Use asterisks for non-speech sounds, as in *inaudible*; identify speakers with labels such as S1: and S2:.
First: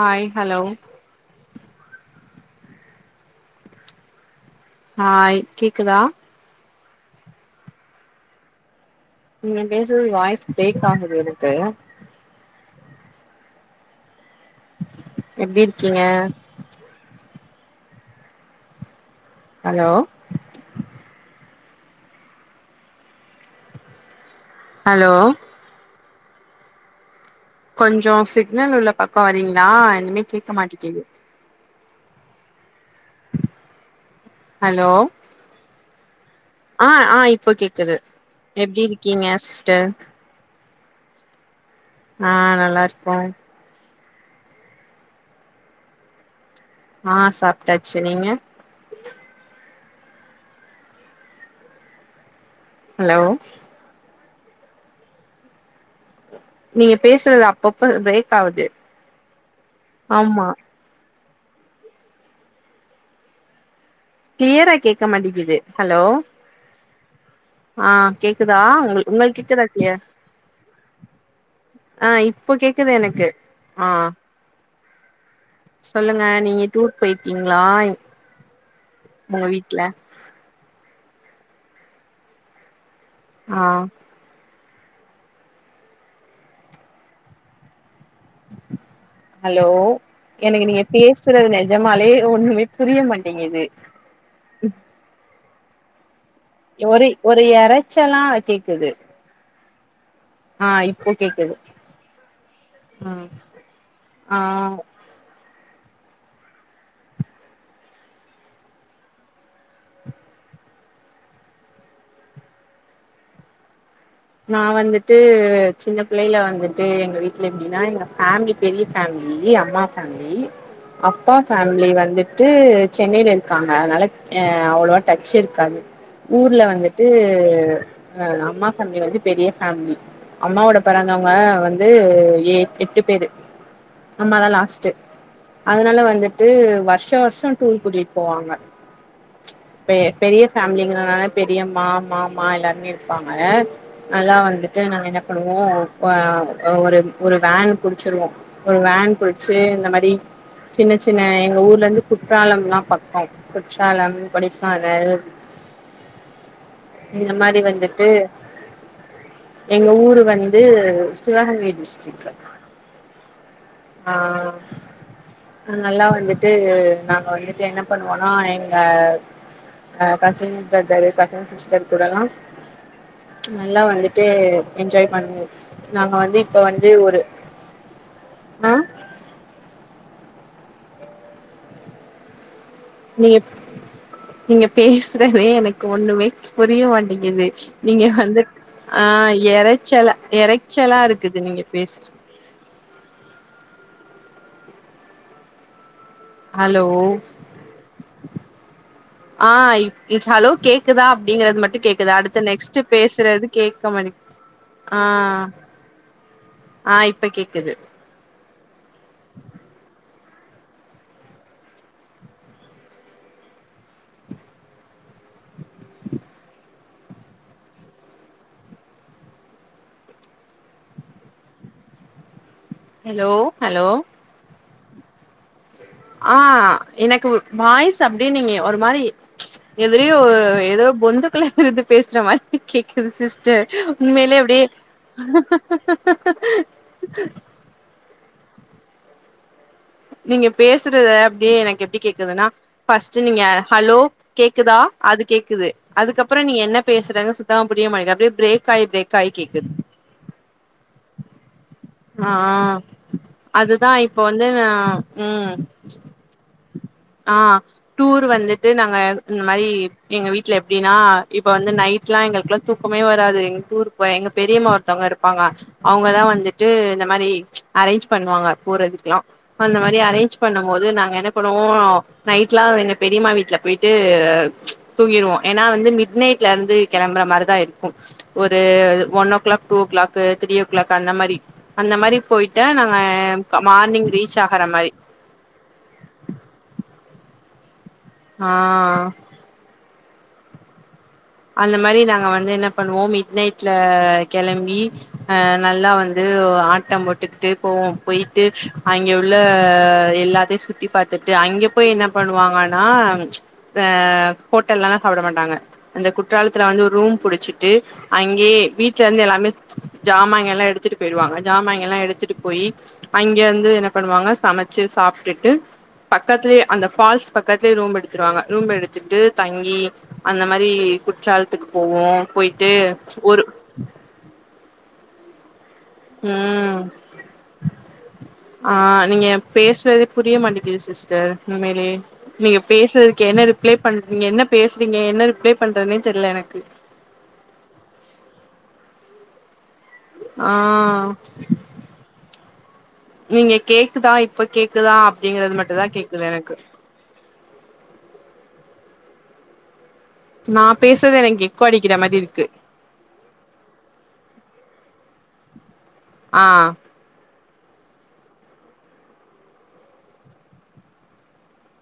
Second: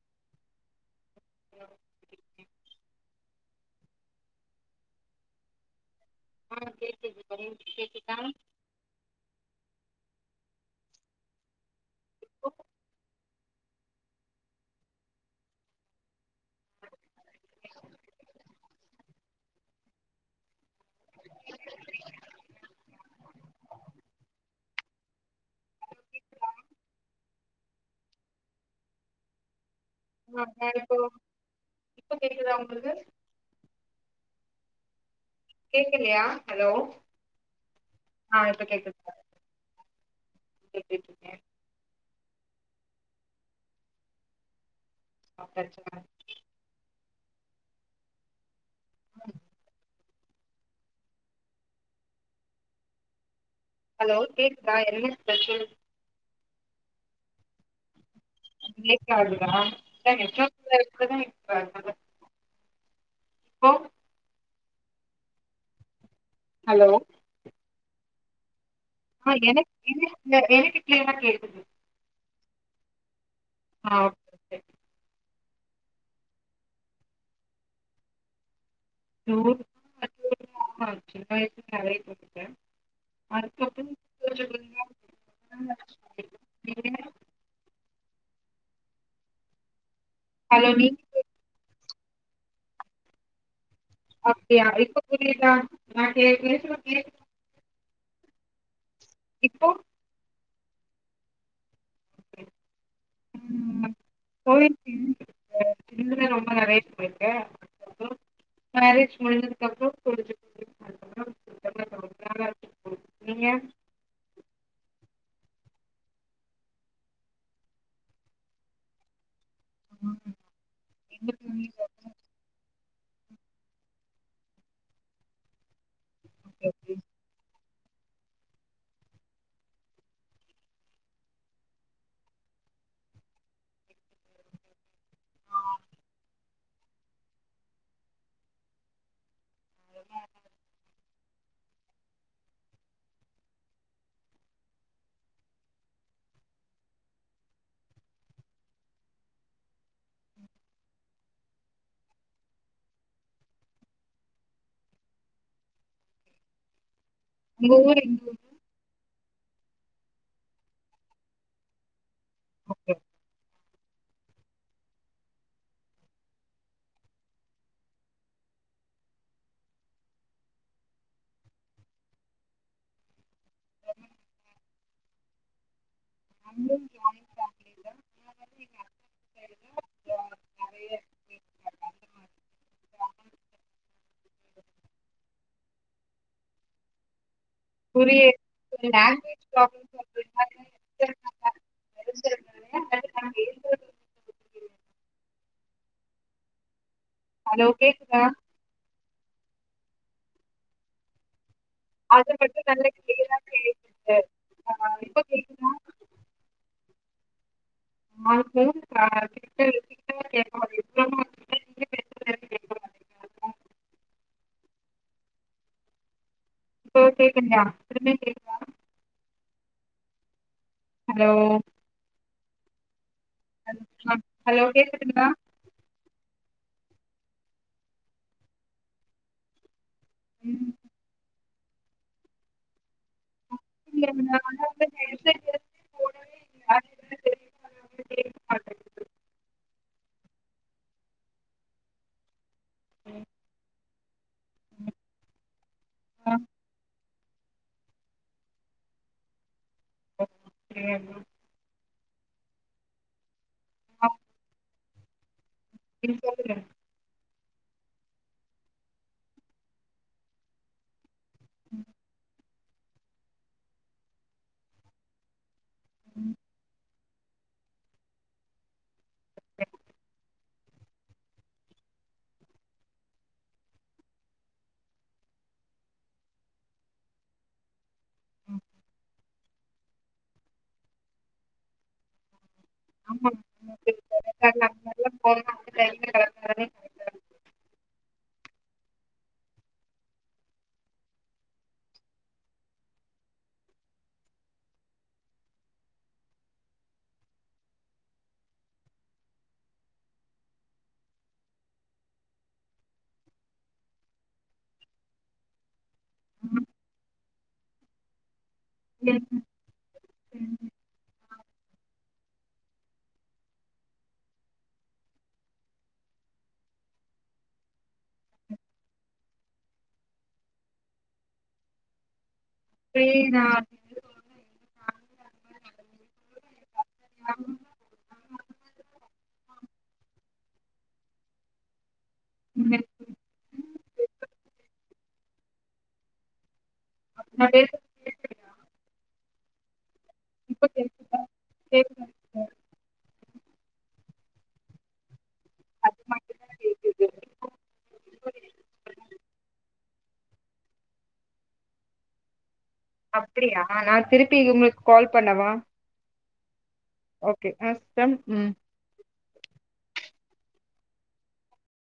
S1: Hi hello
S2: *inaudible*
S1: hi கேக்குதா
S2: ஆ கேக்குது தோழி கேக்குதா
S1: நீங்க பேசுறது வாய்ஸ் பிரேக் ஆகுது எனக்கு எப்டி இருக்கீங்க ஹலோ ஹலோ கொஞ்சோ சிக்னல் உள்ள பக்கோ வரீங்களா ஒண்ணுமே
S2: ஆ
S1: கேக்க
S2: நான் இப்போ
S1: மாட்டிகுது
S2: இப்ப கேக்குதா உங்களுக்கு
S1: ஹலோ
S2: கேக்கலையா ஹலோ
S1: அ ஆ இப்ப கேக்குது
S2: ஆ
S1: எப்டி இருக்கீங்க சிஸ்டர்
S2: பேசிட்ருக்கே
S1: ஆ நல்லா இருக்கோ
S2: சாப்ட்டாச்சா
S1: ஆ சாப்ட்டாச்சு நீங்க
S2: ம்
S1: ஹலோ
S2: ஹலோ கேக்குதா என்ன ஸ்பெஷல்?
S1: நீங்க பேசுறது அப்பப்ப பிரேக் ஆவுது
S2: பிரேக் ஆகுதா *inaudible* *inaudible*
S1: ஆமா
S2: இப்போ
S1: கிளியரா கேக்க மாட்டிங்கிது ஹலோ
S2: ஹலோ
S1: ஆ கேக்குதா உங்கள்
S2: ஆ
S1: உங்களுக்கு கேக்குதா
S2: எனக்
S1: கிளியர்
S2: என்ன இல்ல எனக்கு கிளீயரா கேக்குது
S1: ஆ இப்போ கேக்குது எனக்கு ஆ
S2: ஓகே
S1: சொல்லுங்க நீங்க டூர் போயிருக்கீங்ளா உங்க வீட்ல
S2: பத்து ருபாய்க்கு *inaudible*
S1: ஆ
S2: அடுத்தடுத்து *inaudible* *inaudible*
S1: ஹலோ எனக்கு நீங்க பேசுறது நெஜ மாலே ஒண்ணுமே புரிய மாட்டேங்குது
S2: அப்டியா இப்ப புரி தா *inaudible*
S1: ஒரு ஒரு எர ச்சலா கேக்குது
S2: இப்போ
S1: ஆ இப்போ கேக்குது
S2: ம்
S1: ஆ ஆ
S2: இதுவே ரொம்ப *inaudible* மேரேஜ் முடிஞ்சதுக்கப்புறோ கொஞ்ச *inaudible* நீங்க
S1: நா வந்துட்டு சின்ன புள்ளைல வந்துட்டு எங்க வீட்ல எப்டின்னா எங்க ஃபேமிலி பெரிய ஃபேமிலி அம்மா
S2: ஆமா.
S1: ஃபேமிலி
S2: எங்க
S1: அப்பா
S2: ல
S1: ஃபேமிலி
S2: தான்
S1: வந்துட்டு சென்னையில இருக்காங்க அனால அ அவ்ளவோ டச்ச இருக்காது ஊர்ல வந்துட்டு ஆ அம்மா தம்பி வந்து பெரிய ஃபேமிலி அம்மாவோட பிறந்தவங்க வந்து எ எட்டு பேரு அம்மாதா லாஸ்ட் அதனால வந்துட்டு வருஷோ வருஷோ டூர் கூட்டிட்டு போவாங்க பெ பெரிய பே ஃபேமிலிங்கனால பெரியம்மா மாமா எல்லாருமே இருப்பாங்க நல்லா வந்துட்டு நாங்க என்ன பண்ணுவோ ஒ ஒரு ஒரு வேன் புடிச்சிருவோ ஒரு வேன் புடிச்சி இந்த மாதி சின்ன சின்ன எங் அ ஊர்லந்து குற்றாலம்ல்லா பாக்கோ குற்றாலம் கொடைக்கானல் இந்த மாரி
S2: உங்க ஊர்
S1: வந்துட்டு
S2: எங்க ஊரு
S1: எங்க ஊரு வந்து சிவகங்கை டிஸ்ட்ரிக்
S2: ஓகே
S1: ஆ நல்லா வந்துட்டு நாங்க வந்துட்டு என்ன பண்ணுவோனா எங்க அ கசின் பிரதரு கசின் சிஸ்டர் கூடல்லா நல்லா வந்துட்டு என்ஜாய் பண்ணுது நாங்க வந்து இப்ப
S2: நாங்களும்
S1: வந்து ஒரு
S2: ஜாயின் ஃபேமிலி
S1: அ
S2: தா நெறைய இருக்கு
S1: நீங்க நீங்க பேசுறதே எனக்கு ஒண்ணுமே புரிய மாட்டேங்குது நீங்க
S2: புரி
S1: வந்து ஆ எரைச்சலா எரைச்சலா இருக்குது நீங்க பேச
S2: *unintelligible*
S1: ஹலோ
S2: ஹலோ கேக்குதா
S1: ஆ ப் ஹலோ கேக்குதா அப்பிடிங்கறத் மட் ட்டு கேக்குது
S2: அது
S1: அடுத்த
S2: மட்டு
S1: நெக்ஸ்ட்ட்
S2: நல்ல கிளியரா
S1: பேசுறது கேட்கமாட்
S2: கேக்குது
S1: ஆ
S2: இப்ப கேக்குதா
S1: ஆ இப்ப கேக்குது
S2: ஆ *unintelligible* இப்போ கேக்லியா எதுமே கேக்குதா ஹலோ
S1: ஹலோ ஹலோ
S2: க் க்குதா
S1: ஆ எனக்கு வாய்ஸ் அப்பிடின்னீங்க ஒரு மாரி எதுரியு
S2: ம்
S1: ஏதோ பொந்து க்குல இருந்து பேசுற மாரி கேக்குது சிஸ் ட்டு
S2: இல்ல
S1: உண்மைலியே எப்டே
S2: ஆனா வந்து ஹெட்செட் போடவே இல்ல *unintelligible*
S1: நீங்க பேசுறத அப்டியே எனக்கு எப்டி கேக்குதுன்னா ஃபஸ்ட்டு நீங்க ஹலோ கேக்குதா அது கேக்குது
S2: ஆ
S1: அதுக்கப்புறோ நீ என்ன பேசு த்தங்க சுத்தமா புரிய மாட்டிங்குது அப்டியே பிரேக் ஆயி பிரேக் ஆயி கேக்குது
S2: *inaudible*
S1: ஆ அதுதா இப்போ வந்து ம்
S2: நீ சொல்ற
S1: ஆ டூர் வந்துட்டு நாங்க இந்த மாரி எங்க வீட்ல எப்டின்னா இப்ப வந்து நைட்லா எங்களுக்குளா தூக்கமே வராது எங்க ஊருக்கு எங்க பெரியம்மா ஒருத்தவங்க இருப்பாங்க அவங்கதா வந்துட்டு இந்த மாரி அரேஞ்சு பண்ணுவாங்க போறதுக்குல்லா அந்த மாரி அரேஞ் பண்ணு போது நாங்க என்ன பண்ணுவோ நைட்லா எங்க பெரிம்மா வீட்ல போயிட்டு தூங்கிருவோ ஏன்னா வந்து மிட் நைட்ல இருந்து கெளம்புற மாரிதா இருக்கு ஒரு ஒன்லோ கிளாக் டூவோ கிளாக் திரியோ கிளாக் அந்த மாரி அந்த மாரி போயிட் ட்டா நாங்க மார்னிங் ரீச் ரீச்சாகுற மாரி ஆ அந்த மாரி நாங்க வந்து என்ன பண்ணுவோ மிட் நைட்ல கெளம்பி அ நல்லா வந்து ஆட்டம் போட்டுகிட்டே போவோ போயிட்டு அங்கே உள்ள எல்லாத்தையு சுத்தி பாத்துட்டு அங்கே போய் என்ன பண்ணுவாங்கன்னா அ ஹோட்டல்லல்லா சாப்புட மாட்டாங்க அந்த குற்றாலத்துல வந்து ஒரு ரூம் புடுச்சுட் ட்டு அங்கயே வீட்ல இருந்து எல்லாமே ஜாமாங்க எல்லா எடுத்துட்டு போயிருவாங்க ஜாம்மாங்கெல்லா எடுத்துட்டு போயி அங்க இருந்து என்ன பண்ணுவாங்க சமச்சு சாப்டுட்டு பக்கத்துலயே அந்த ஃப்பால்ஸ் பக்கத்துலயே ரூம் எடுத்துருவாங்க ரூம் எடுத்துட்டு தங்கி அந்தம் அந்த மாரி குற்றாலத்துக்கு போவோ போயிட்டு ஒரு ம் ஆ நீங்க எப் பேசுறதே புரிய மாட்டேங்குது சிஸ்டர் உம்மயிலயே நீங்க பேசுறதுக்கு என்ன ரிப்ளை பண்றீங்க என்ன பேஸ் பேஸ்ரிங்க என்ன ரிப்ளை பண்றதுன்னே தெரில எனக்கு
S2: *inaudible*
S1: ஆ
S2: இப்ப கேக்குதா கேக்குதா சிஸ்டர்
S1: நீங்க கேக்குதா இப்ப கேக்குதா அப்டிங்குறது மட்டுந்தா
S2: அது
S1: கேக்குது
S2: மட்டுந்தா
S1: எனக்கு
S2: கேக்குது
S1: நா பேசுறது எனக்கு எக்கோ அடிக்கிற மாரி இருக்கு
S2: அப்டியா நா திருப்பி இவுங்களுக்கு கால் பண்ணவா
S1: ஆ
S2: ஓகே அம் டம் உம்